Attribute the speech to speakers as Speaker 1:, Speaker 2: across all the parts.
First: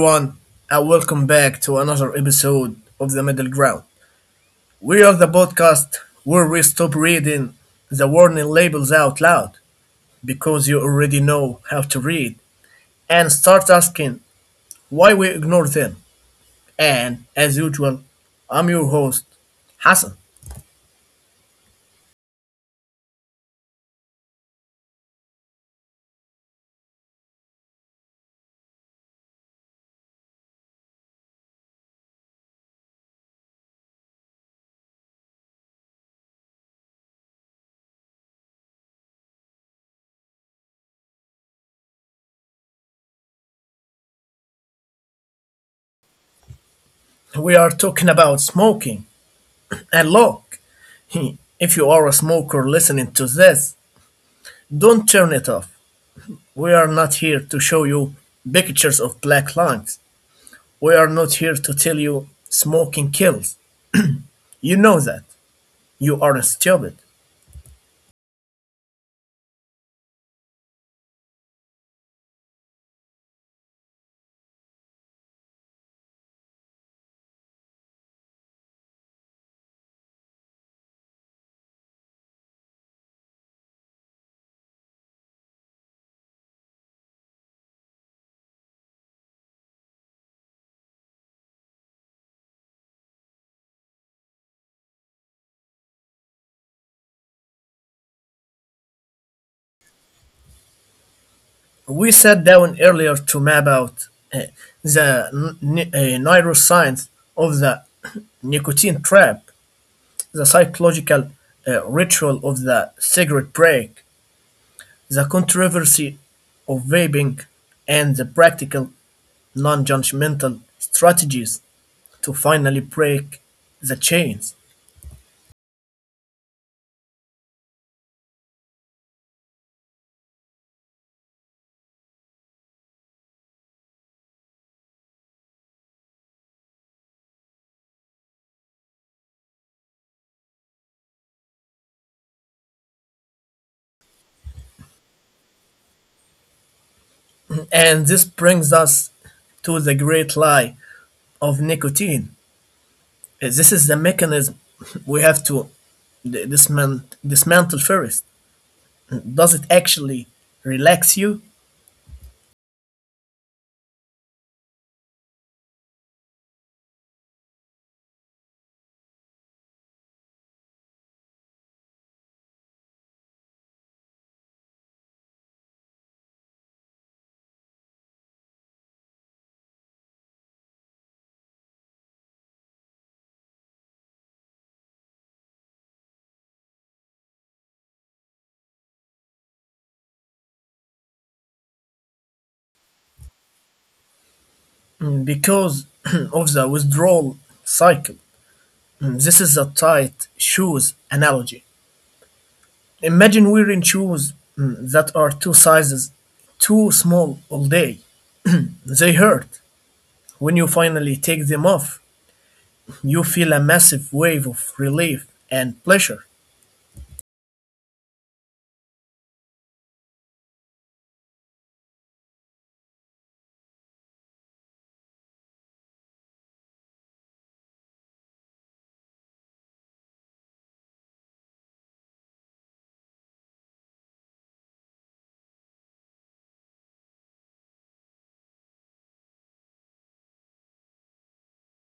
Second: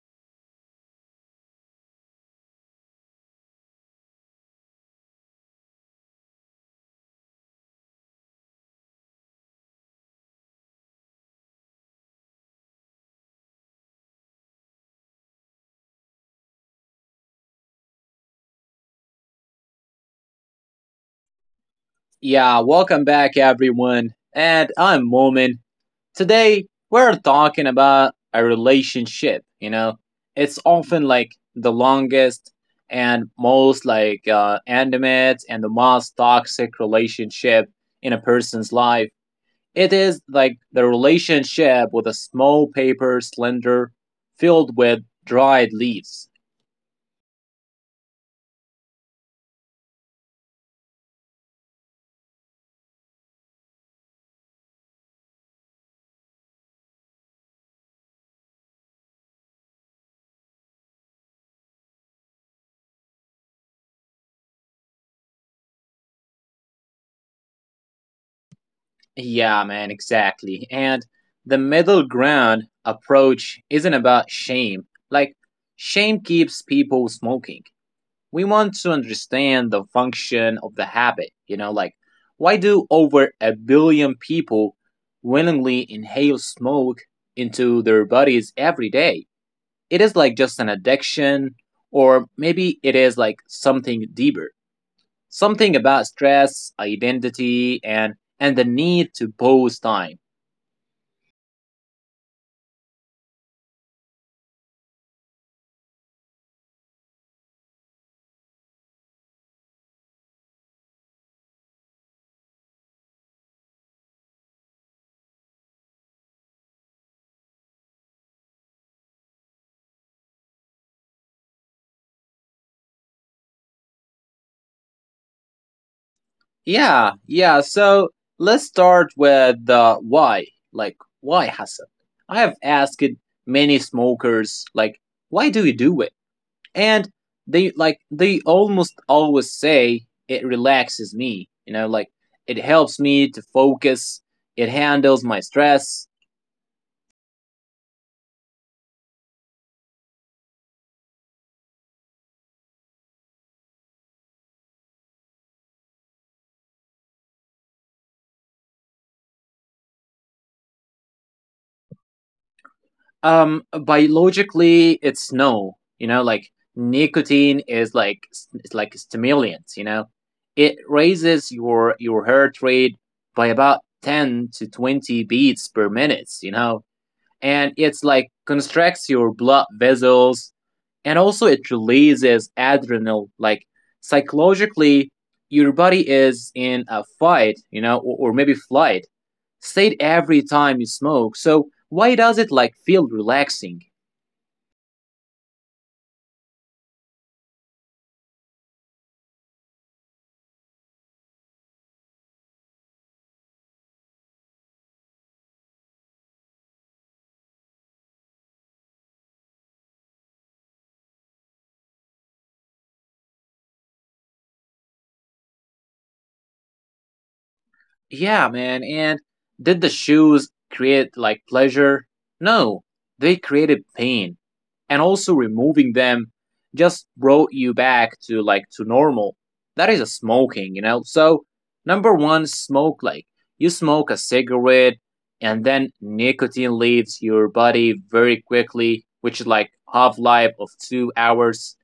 Speaker 1: everyone, and welcome back to another episode of The Middle Ground. We are the podcast where we stop reading the warning labels out loud because you already know how to read and start asking why we ignore them. And as usual, I'm your host, Hassan.
Speaker 2: Yeah, welcome back everyone. And I'm Momin. Today we're talking about a relationship. It's often like the longest and most like intimate and the most toxic relationship in a person's life. It is like the relationship with a small paper slender filled with dried leaves.
Speaker 1: We are talking about smoking. And look, if you are a smoker listening to this, don't turn it off. We are not here to show you pictures of black lungs. We are not here to tell you smoking kills. You know that. You aren't stupid.
Speaker 2: Yeah, man, exactly. And the middle ground approach isn't about shame. Like, shame keeps people smoking. We want to understand the function of the like, why do over a billion people willingly inhale smoke into their bodies every day? It is like just an addiction, or maybe it is like something deeper, something about stress, identity, and the need to pause time.
Speaker 1: We sat down earlier to map out the neuroscience of the nicotine trap, the psychological ritual of the cigarette break, the controversy of vaping, and the practical, non judgmental strategies to finally break the chains.
Speaker 2: Yeah, yeah. So let's start with the why. Like, why, Hassan? I have asked many smokers, like, why do you do it? And they almost always say it relaxes me. Like, it helps me to focus. It handles my stress.
Speaker 1: And this brings us to the great lie of nicotine. This is the mechanism we have to d- dismantle first. Does it actually relax you?
Speaker 2: Biologically, it's no. Like, nicotine is like it's like a stimulant. It raises your heart rate by about 10 to 20 beats per minute. And it's like constricts your blood vessels, and also it releases adrenaline. Like, psychologically, your body is in a fight. Or maybe flight state every time you smoke. So why does it like feel relaxing?
Speaker 1: Because of the withdrawal cycle. This is a tight shoes analogy. Imagine wearing shoes that are 2 sizes too small all day. They hurt when you finally take them off. You feel a massive wave of relief and pleasure,
Speaker 2: Yeah, man. And did the shoes create like pleasure? No, they created pain. And also removing them just brought you back to like to normal. That is a smoking, you know? So, number one, smoke like you smoke a cigarette and then nicotine leaves your body very quickly, which is like half life of 2 hours,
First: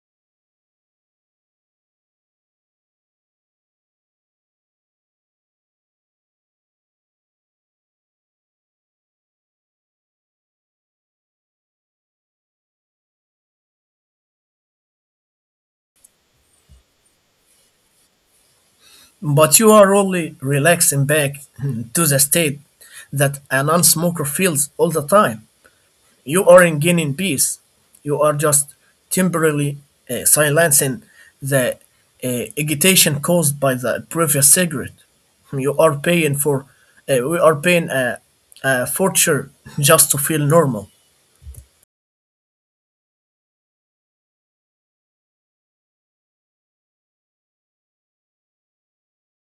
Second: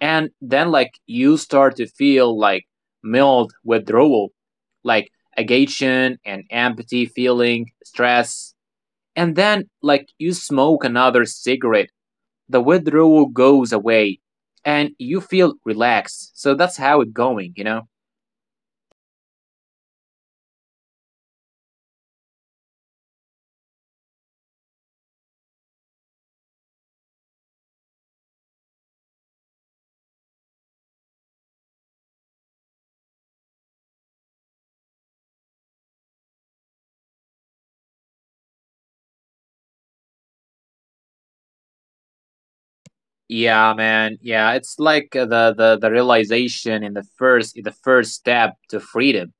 Speaker 2: and then like you start to feel like mild withdrawal, like agitation and empathy feeling stress, and then like you smoke another cigarette, the withdrawal goes away and you feel relaxed. So that's how it's going, you know.
Speaker 1: but you are only relaxing back to the state that a non smoker feels all the time. You aren't gaining peace, you are just temporarily silencing the agitation caused by the previous cigarette. You are paying for, we are paying a fortune just to feel normal.
Speaker 2: Yeah, man, yeah, it's like the realization in the first step to freedom.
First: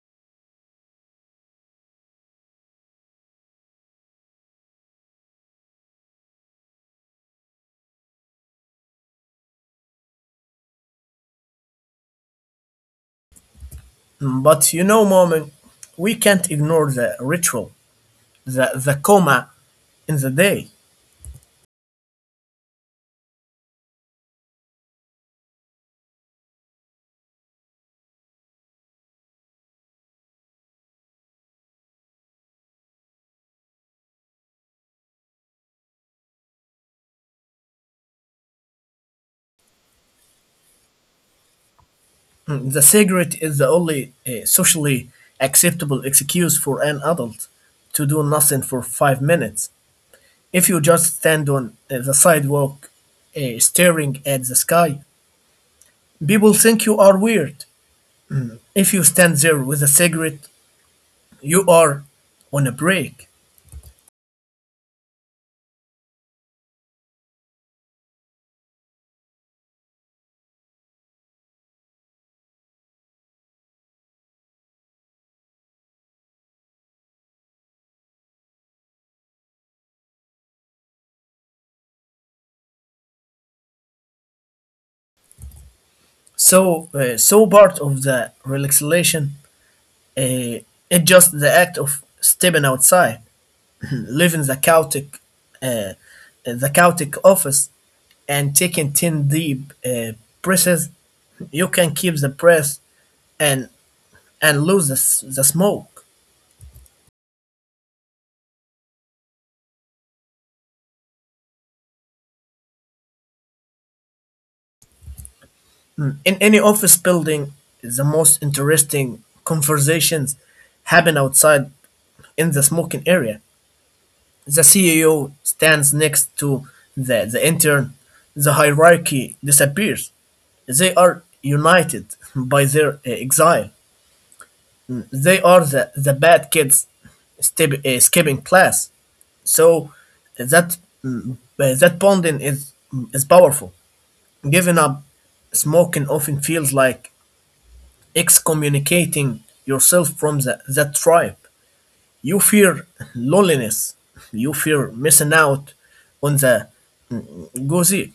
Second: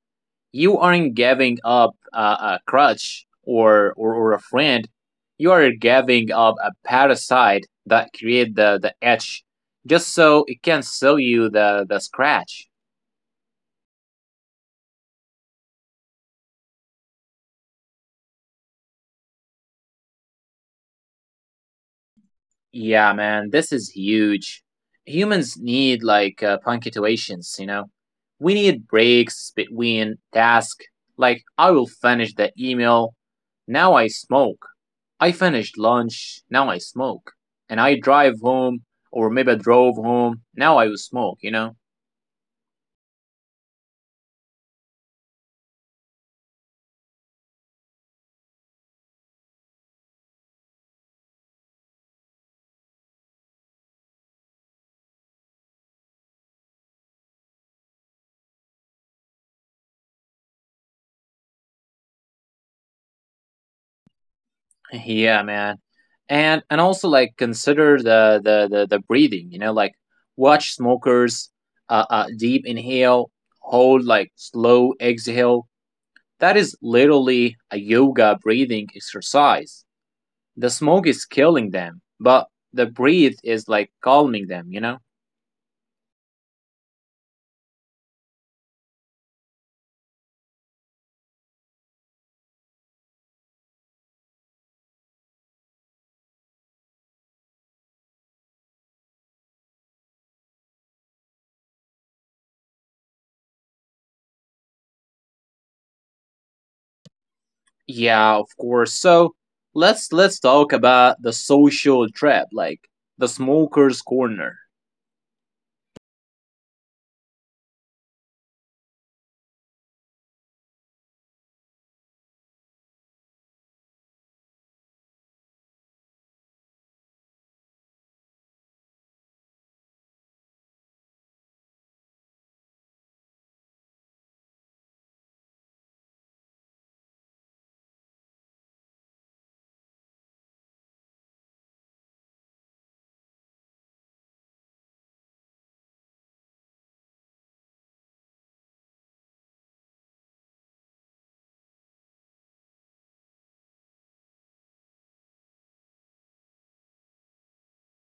Speaker 2: You aren't giving up a crutch, or a friend. You are giving up a parasite that create the itch just so it can sell you the scratch.
Speaker 1: But you know, moment, we can't ignore the ritual the coma in the day.
Speaker 2: Yeah, man, this is huge. Humans need like punctuations, you know? We need breaks between tasks. Like, I will finish the email. Now I smoke. I finished lunch. Now I smoke. And I drive home, or maybe I drove home. Now I will smoke, you know?
Speaker 1: The cigarette is the only socially acceptable excuse for an adult to do nothing for 5 minutes. If you just stand on the sidewalk staring at the sky, people think you are weird. If you stand there with a cigarette, you are on a break.
Speaker 2: Yeah, man. And also like consider the breathing, you know, like watch smokers deep inhale, hold, like slow exhale. That is literally a yoga breathing exercise. The smoke is killing them, but the breathe is like calming them, you know?
Speaker 1: So part of the relaxation, uh, it's just the act of stepping outside, leaving uh, the Celtic office and taking 10 deep breaths. You can keep the breath and lose the smoke.
Speaker 2: Yeah, of course. So let's talk about the social trap, like the smoker's corner.
Speaker 1: Mm. In any office building, the most interesting conversations happen outside in the smoking area. The CEO stands next to the intern. The hierarchy disappears. They are united by their exile. They are the bad kids skipping class. So that that bonding is is powerful. Giving up smoking often feels like excommunicating yourself from that tribe. You fear loneliness. You fear missing out on the gozi.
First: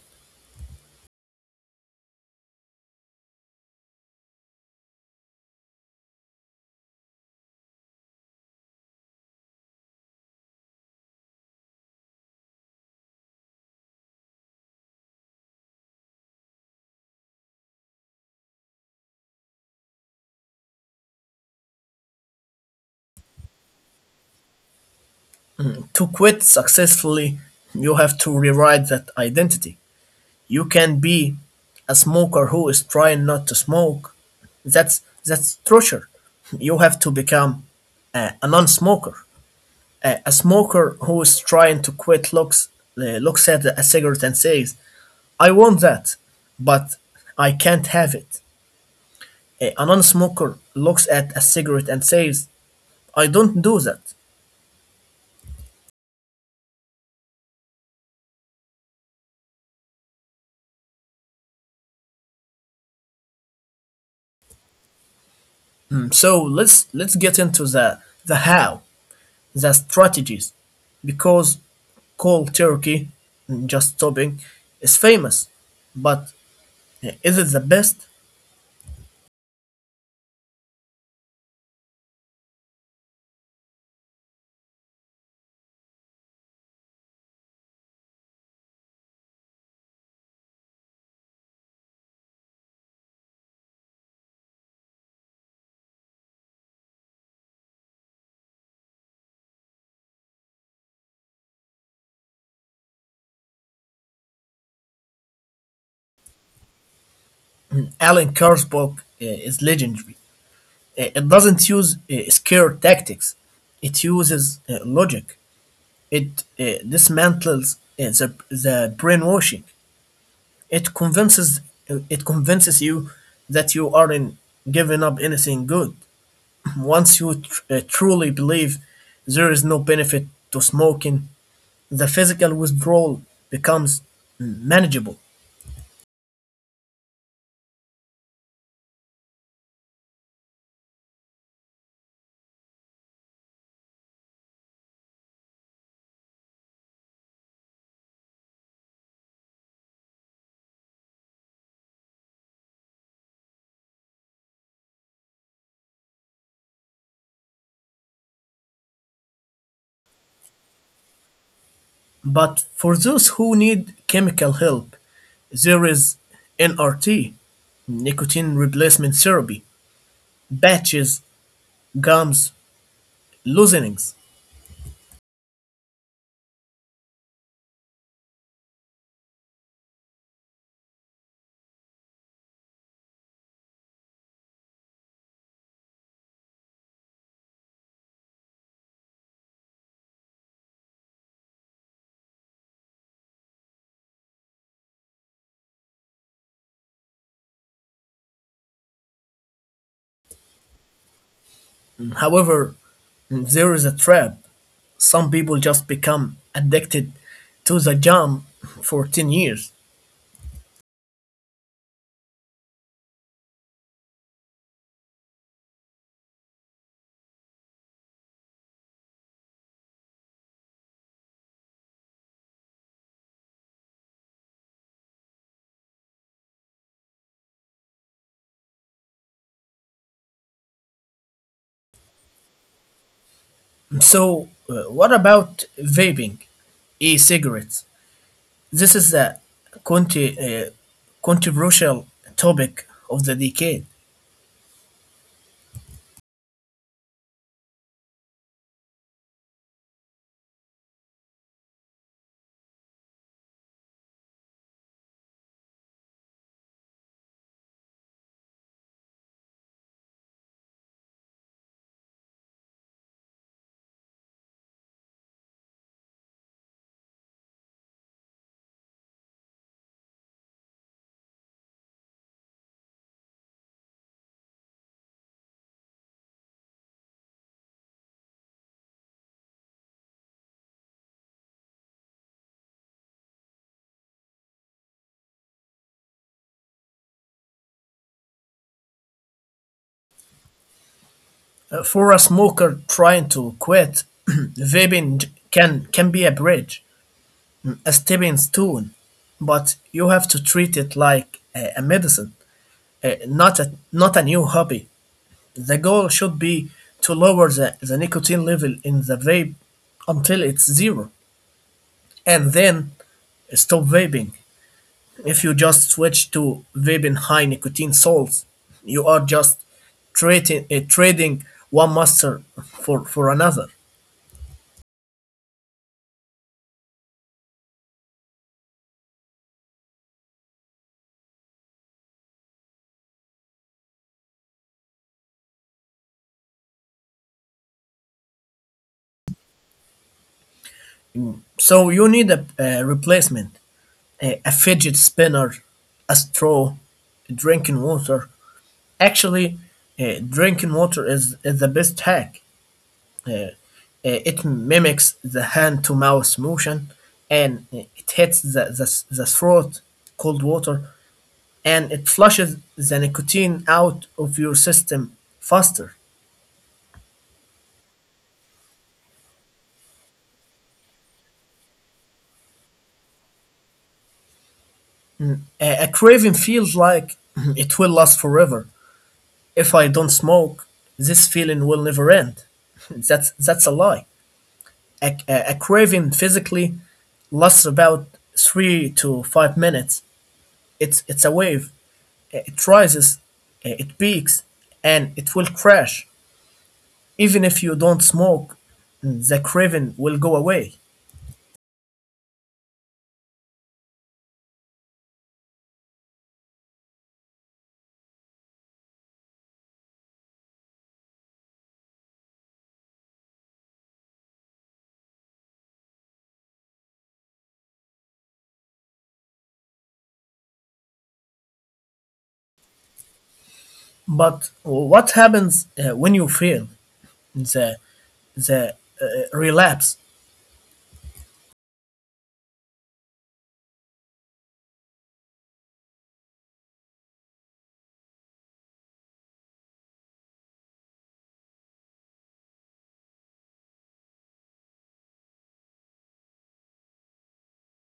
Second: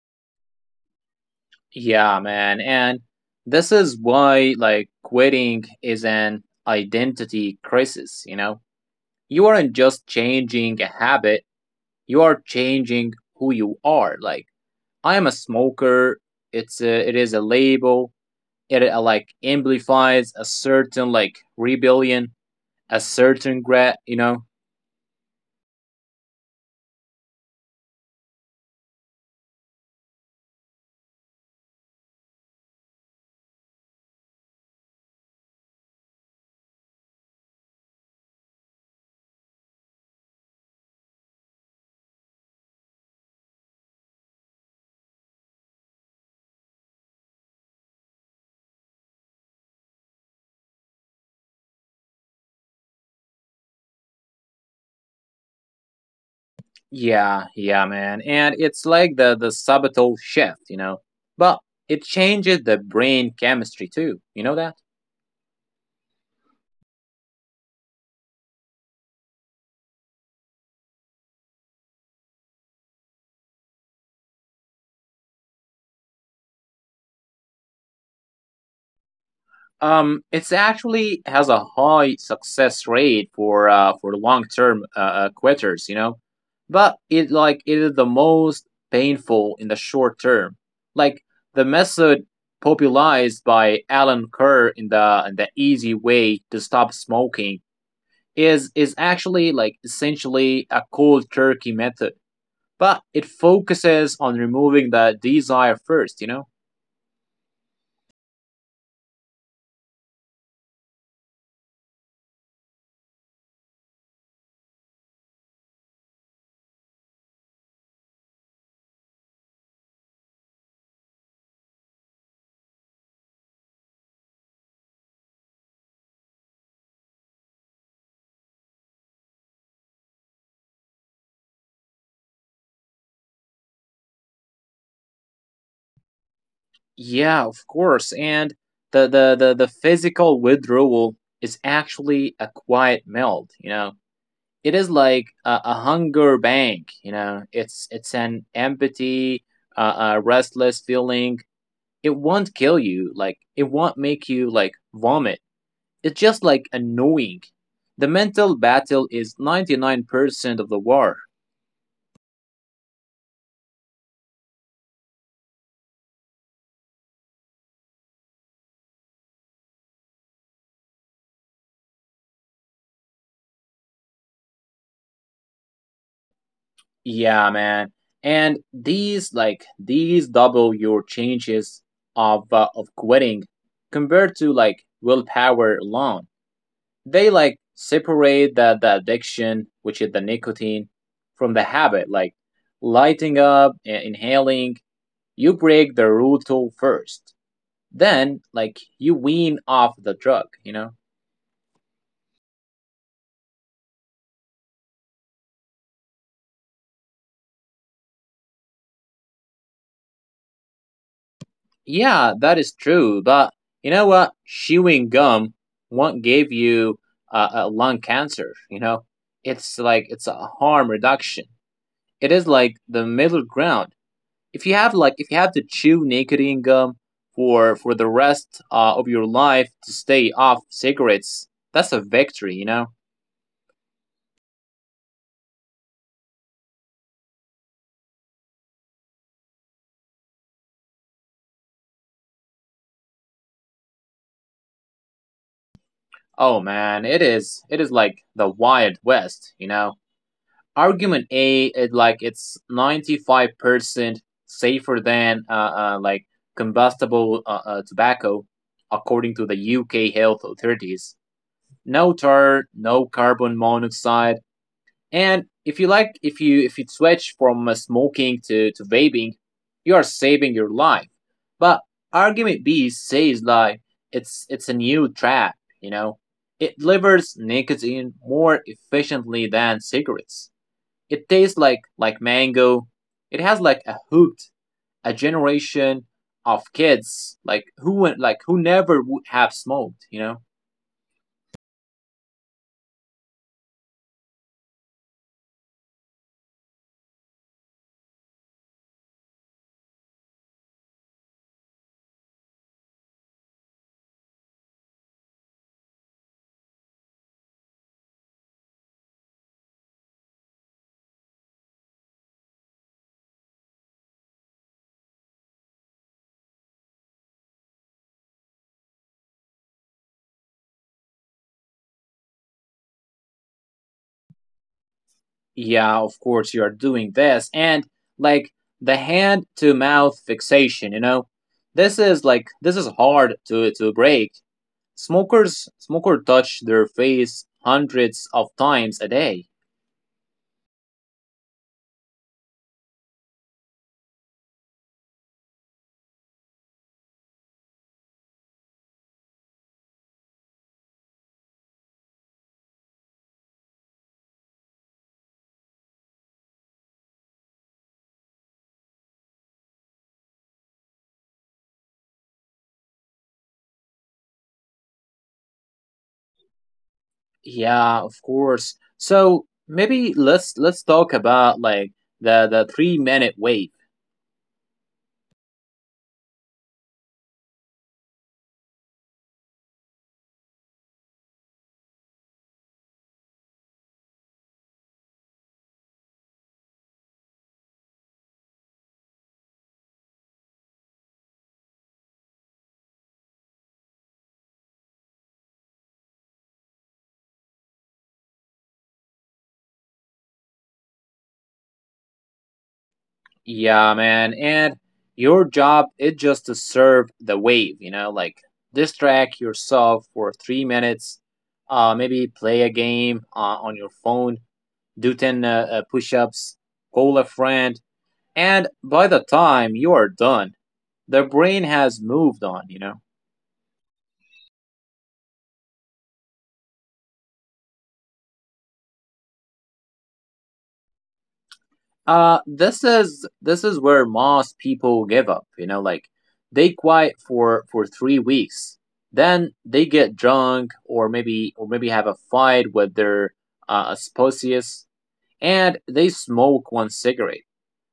Speaker 2: Yeah, man. And this is why like quitting is an identity crisis, you know? You aren't just changing a habit, you are changing who you are. Like, I am a smoker. It is a label. It like amplifies a certain like rebellion, a certain regret, you know.
Speaker 1: To quit successfully, you have to rewrite that identity. You can be a smoker who is trying not to smoke. That's torture. You have to become a non-smoker. A smoker who is trying to quit looks looks at a cigarette and says, "I want that, but I can't have it." A non-smoker looks at a cigarette and says, "I don't do that."
Speaker 2: Yeah, yeah, man. And it's like the subtle shift, you know. But it changes the brain chemistry too. You know that?
Speaker 1: So let's get into the how, the strategies, because cold turkey, just stopping, is famous. But is it the best?
Speaker 2: It's actually has a high success rate for long term quitters, you know, but it is the most painful in the short term. Like, the method popularized by Alan Kerr in the easy way to stop smoking is actually like essentially a cold turkey method, but it focuses on removing the desire first, you know.
Speaker 1: Alan Carr's book is legendary. It doesn't use scare tactics, it uses logic. It dismantles the brainwashing. It convinces, it convinces you that you aren't giving up anything good. Once you truly believe there is no benefit to smoking, the physical withdrawal becomes manageable.
Speaker 2: Yeah, of course. And the physical withdrawal is actually a quiet melt, you know. It is like a hunger bank, you know. It's an empty, restless feeling. It won't kill you, like it won't make you like vomit. It's just like annoying. The mental battle is 99% of the war.
Speaker 1: But for those who need chemical help, there is NRT, nicotine replacement therapy, patches, gums, loosenings.
Speaker 2: Yeah, man. And these double your chances of quitting compared to like willpower alone. They like separate the addiction, which is the nicotine, from the habit. Like lighting up, inhaling, you break the rule first. Then like you wean off the drug, you know?
Speaker 1: However, there is a trap. Some people just become addicted to the jam for 10 years.
Speaker 2: Yeah, that is true. But you know what? Chewing gum won't give you a lung cancer. You know, it's a harm reduction. It is like the middle ground. If you have to chew nicotine gum for the rest of your life to stay off cigarettes, that's a victory, you know.
Speaker 1: What about vaping, e cigarettes? This is the conti- uh, controversial topic of the decade.
Speaker 2: Oh man, it is like the Wild West, you know. Argument A, like it's 95% safer than uh like combustible tobacco, according to the UK health authorities. No tar, no carbon monoxide, and if you like, if you switch from smoking to vaping, you are saving your life. But argument B says like it's a new trap, you know. It delivers nicotine more efficiently than cigarettes. It tastes like mango. It has like a hooked a generation of kids who never would have smoked, you know?
Speaker 1: For a smoker trying to quit, can be a bridge, a stepping stone, but you have to treat it like a medicine, not a new hobby. The goal should be to lower the nicotine level in the vape until it's zero, and then stop vaping. If you just switch to vaping high nicotine salts, you are just trading one master for another.
Speaker 2: Yeah, of course you are doing this, and like the hand to mouth fixation, you know? This is hard to break. Smoker touch their face hundreds of times a day.
Speaker 1: So you need a replacement, a fidget spinner, a straw, drinking water. Actually, drinking water is the best hack. Uh, it mimics the hand to mouth motion and it hits the throat, cold water, and it flushes the nicotine out of your system faster.
Speaker 2: Yeah, of course. So maybe let's talk about like the 3-minute wave.
Speaker 1: A craving feels like it will last forever. "If I don't smoke, this feeling will never end." That's a lie. A craving physically lasts about 3 to 5 minutes. It's a wave. It rises, it peaks, and it will crash. Even if you don't smoke, the craving will go away.
Speaker 2: Yeah, man. And your job is just to serve the wave, you know, like distract yourself for 3 minutes, maybe play a game on your phone, do 10 push ups, call a friend. And by the time you are done, the brain has moved on, you know.
Speaker 1: But what happens when you fail, the the uh, relapse,
Speaker 2: This is where most people give up, you know. Like, they quiet for 3 weeks, then they get drunk, or maybe have a fight with their spouse, and they smoke one cigarette.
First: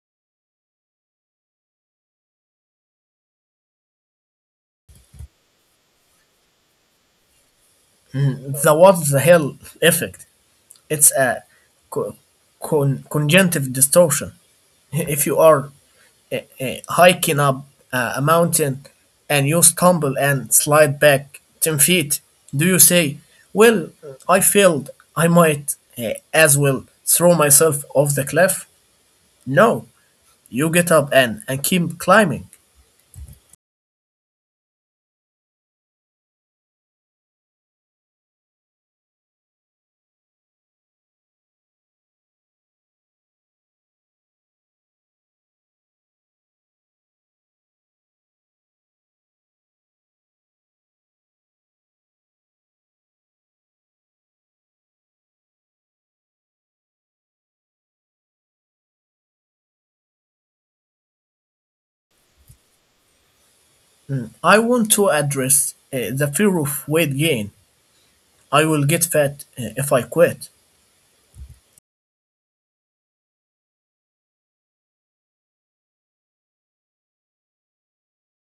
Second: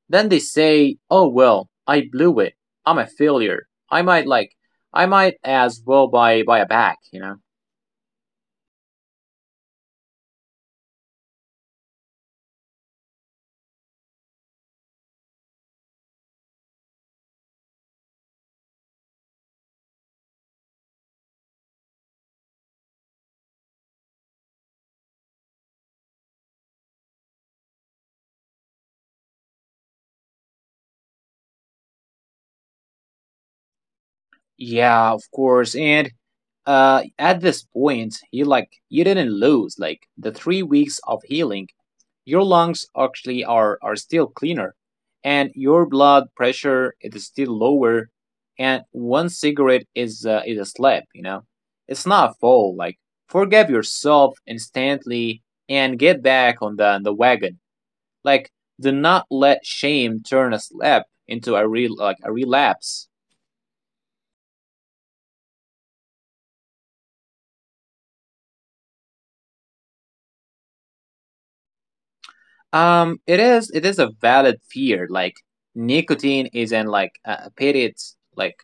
Speaker 2: Then they say, "Oh well, I blew it. I'm a failure. I might as well buy a bag," you know.
Speaker 1: the what the hell effect? It's a co- conjunctive distortion. If you are hiking up a mountain and you stumble and slide back 10 feet, do you say, "Well, I failed, I might as well throw myself off the cliff?" No, you get up and keep climbing.
Speaker 2: Yeah, of course. And at this point, you didn't lose like the 3 weeks of healing. Your lungs actually are still cleaner, and your blood pressure is still lower. And one cigarette is a slap, you know. It's not a fall. Like, forgive yourself instantly and get back on the wagon. Like, do not let shame turn a slap into a real like a relapse.
Speaker 1: I want to address the fear of weight gain. "I will get fat if I quit."
Speaker 2: It is a valid fear. Like, nicotine is in like period like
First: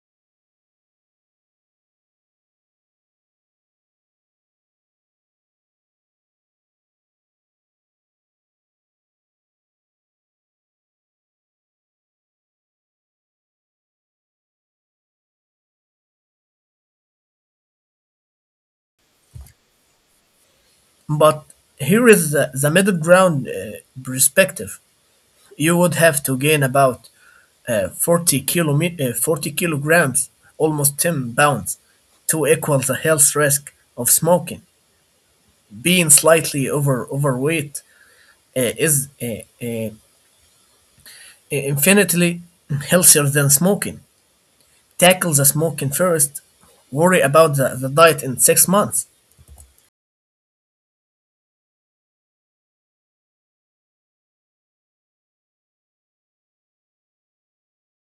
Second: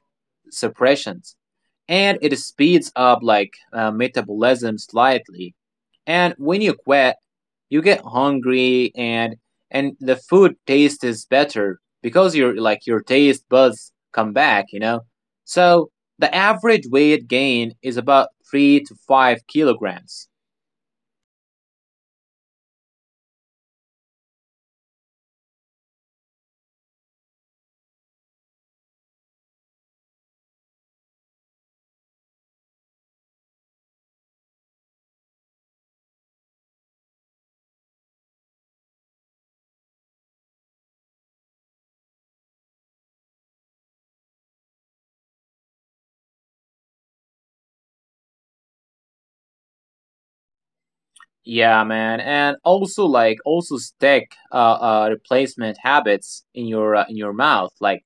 Speaker 2: suppressions, and it speeds up like metabolism slightly. And when you quit, you get hungry, and the food taste is better because your taste buds come back, you know. So the average weight gain is about 3 to 5 kilograms.
Speaker 1: But here is the middle ground perspective. You would have to gain about 40 kilograms, almost 10 pounds, to equal the health risk of smoking. Being slightly overweight is infinitely healthier than smoking. Tackle the smoking first, worry about the diet in 6 months.
Speaker 2: Yeah, man, and also like also stick replacement habits in your mouth, like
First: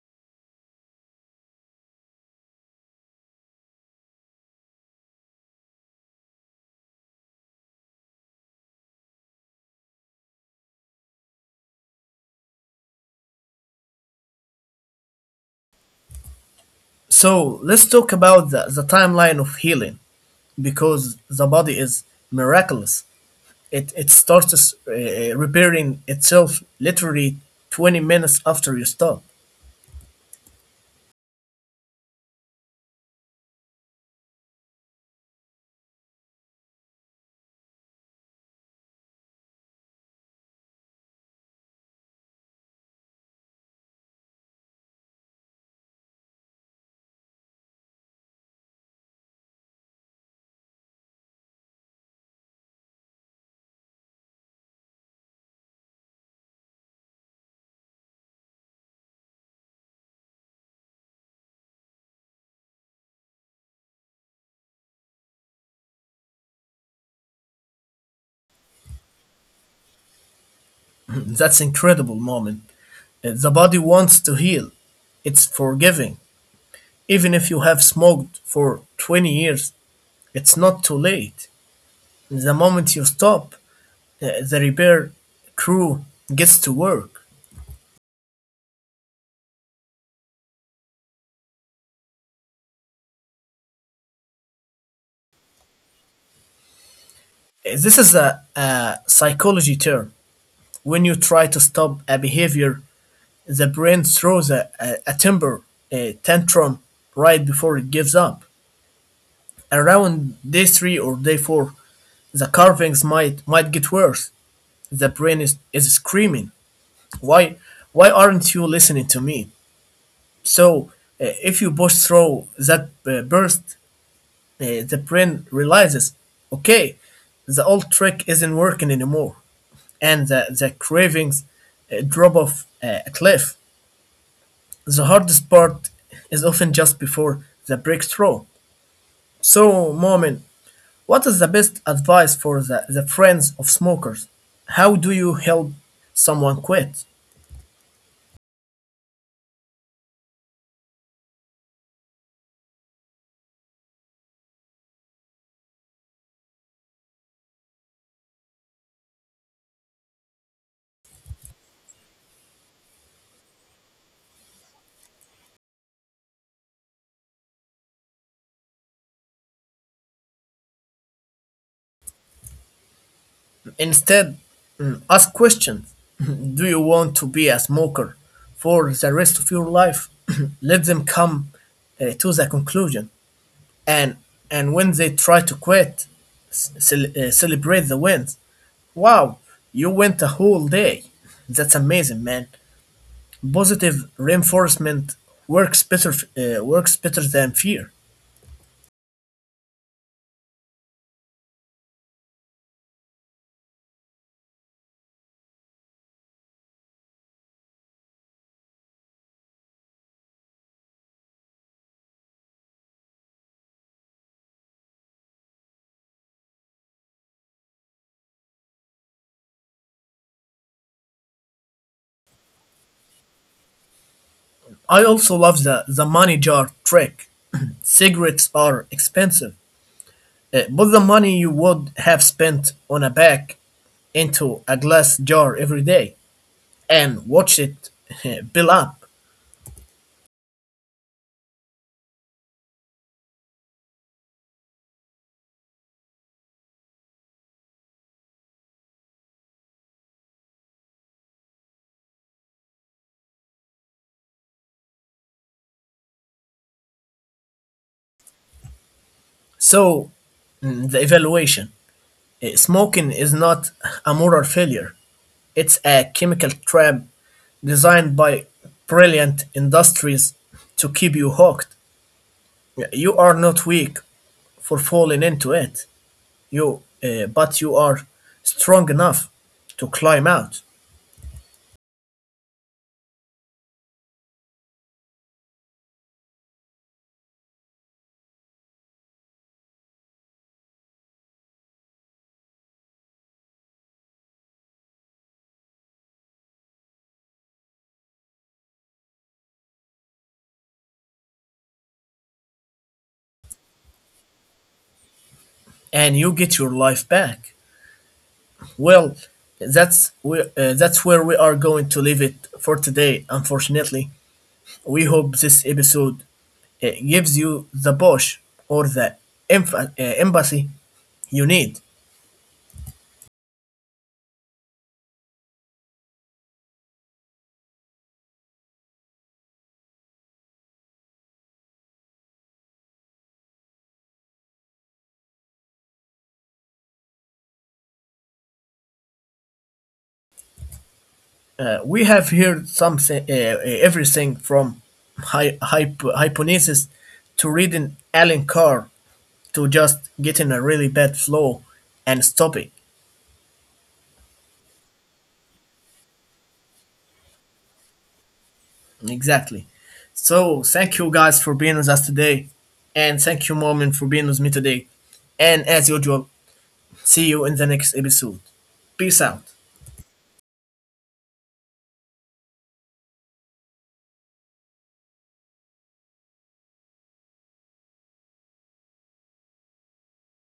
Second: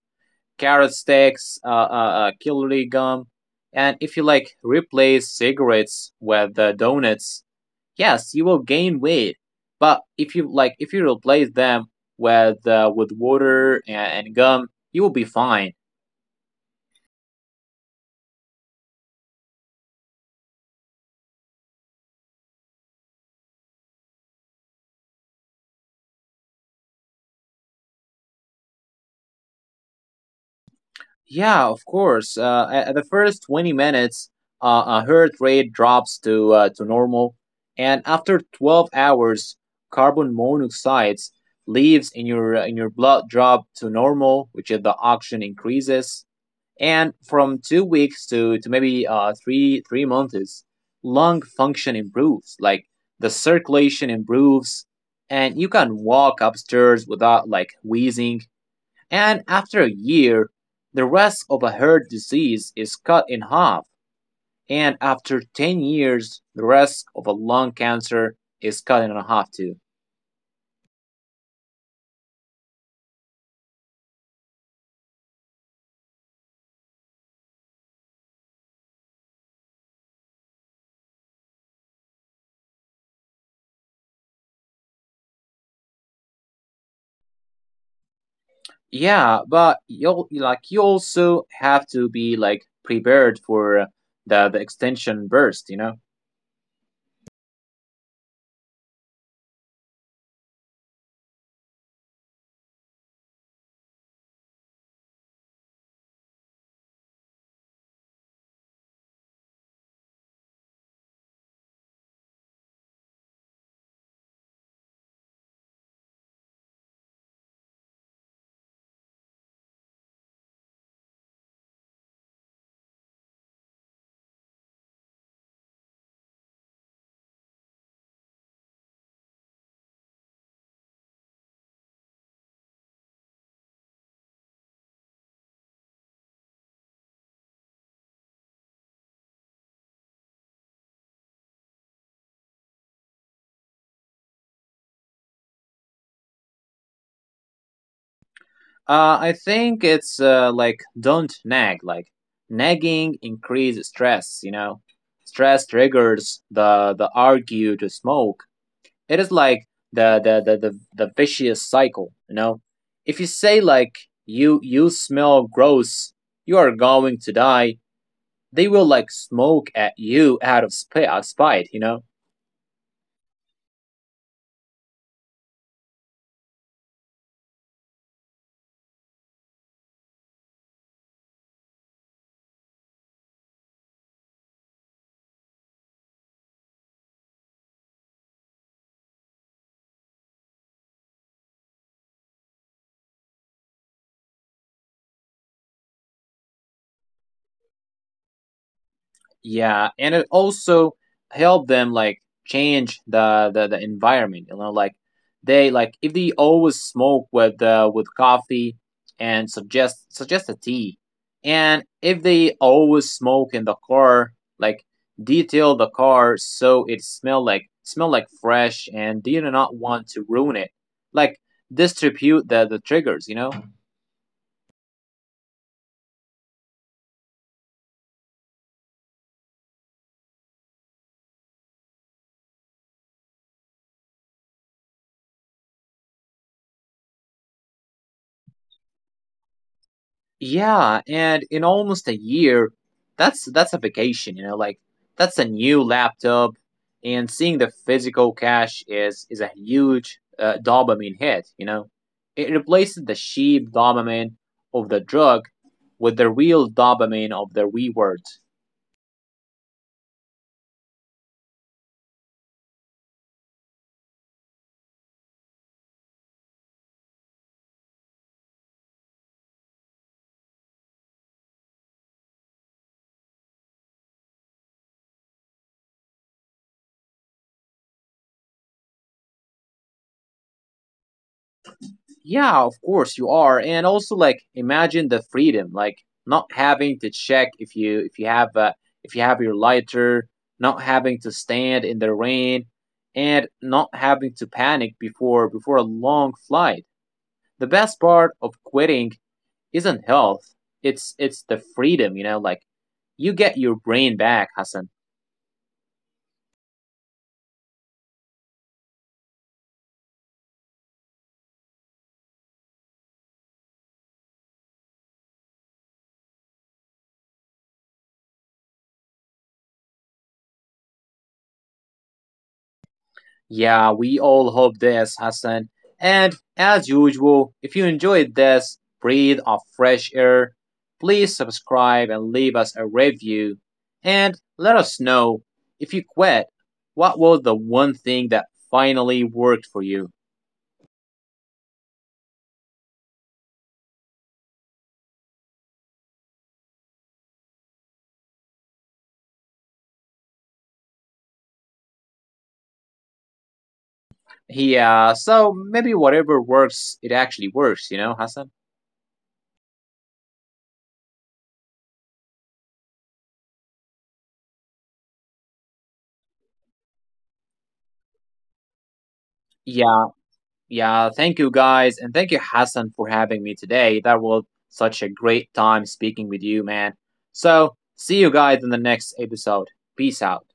Speaker 2: carrot sticks, celery gum, and if you like replace cigarettes with donuts, yes, you will gain weight. But if you replace them with water and gum, you will be fine.
Speaker 1: So let's talk about the timeline of healing, because the body is miraculous. It starts repairing itself literally 20 minutes after you stop.
Speaker 2: Yeah, of course. At the first 20 minutes, heart rate drops to normal, and after 12 hours, carbon monoxide leaves in your blood drop to normal, which is the oxygen increases. And from 2 weeks to maybe three months, lung function improves. Like, the circulation improves, and you can walk upstairs without like wheezing, and after a year, the rest of a heart disease is cut in half, and after 10 years, the rest of a lung cancer is cut in half too.
Speaker 1: That's incredible, moment. The body wants to heal. It's forgiving. Even if you have smoked for 20 years, it's not too late. The moment you stop, the repair crew gets to work.
Speaker 2: Yeah, but you also have to be like prepared for the extension burst, you know.
Speaker 1: This is a psychology term. When you try to stop a behavior, the brain throws a temper a tantrum right before it gives up. Around day three or day four, the carvings might get worse. The brain is screaming, "Why aren't you listening to me?" So if you push through that burst, the brain realizes, "Okay, the old trick isn't working anymore," and the cravings drop off a cliff. The hardest part is often just before the breakthrough. So, Momin, what is the best advice for the friends of smokers? How do you help someone quit?
Speaker 2: I think it's like don't nag. Like, nagging increases stress, you know. Stress triggers the urge to smoke. It is like the vicious cycle. You know, if you say like you smell gross, you are going to die, they will like smoke at you out of spite, you know.
Speaker 1: Instead, ask questions. Do you want to be a smoker for the rest of your life? Let them come to the conclusion. And when they try to quit, celebrate the wins. "Wow, you went a whole day. That's amazing, man." Positive reinforcement works better than fear.
Speaker 2: Yeah, and it also helped them like change the environment. You know, like they like if they always smoke with coffee, and suggest a tea, and if they always smoke in the car, like detail the car so it smell like fresh, and they do not want to ruin it. Like, distribute the triggers, you know.
Speaker 1: I also love the money jar trick. Cigarettes are expensive. Put the money you would have spent on a bag into a glass jar every day and watch it build up.
Speaker 2: Yeah, and in almost a year, that's a vacation, you know, like that's a new laptop, and seeing the physical cash is a huge dopamine hit, you know. It replaces the cheap dopamine of the drug with the real dopamine of the reward.
Speaker 1: So, the evaluation. Smoking is not a moral failure. It's a chemical trap designed by brilliant industries to keep you hooked. Yeah, you are not weak for falling into it. But you are strong enough to climb out,
Speaker 2: Yeah, of course you are. And also like imagine the freedom, like not having to check if you have your lighter, not having to stand in the rain, and not having to panic before a long flight. The best part of quitting isn't health. It's the freedom, you know, like you get your brain back, Hassan.
Speaker 1: and you get your life back. Well, that's where we are going to leave it for today. Unfortunately, we hope this episode gives you the push or the empathy you need.
Speaker 2: Yeah, we all hope this, Hassan. And as usual, if you enjoyed this breathe of fresh air, please subscribe and leave us a review. And let us know if you quit, what was the one thing that finally worked for you?
Speaker 1: We have heard everything from hypnosis to reading Alan Carr to just get in a really bad flow and stop it.
Speaker 2: Yeah, so maybe whatever works, it actually works, you know, Hassan?
Speaker 1: Exactly. So thank you guys for being with us today. And thank you, Mormon, for being with me today. And as usual, see you in the next episode. Peace out.
Speaker 2: Yeah. Yeah, thank you guys, and thank you, Hassan, for having me today. That was such a great time speaking with you, man. So, see you guys in the next episode. Peace out.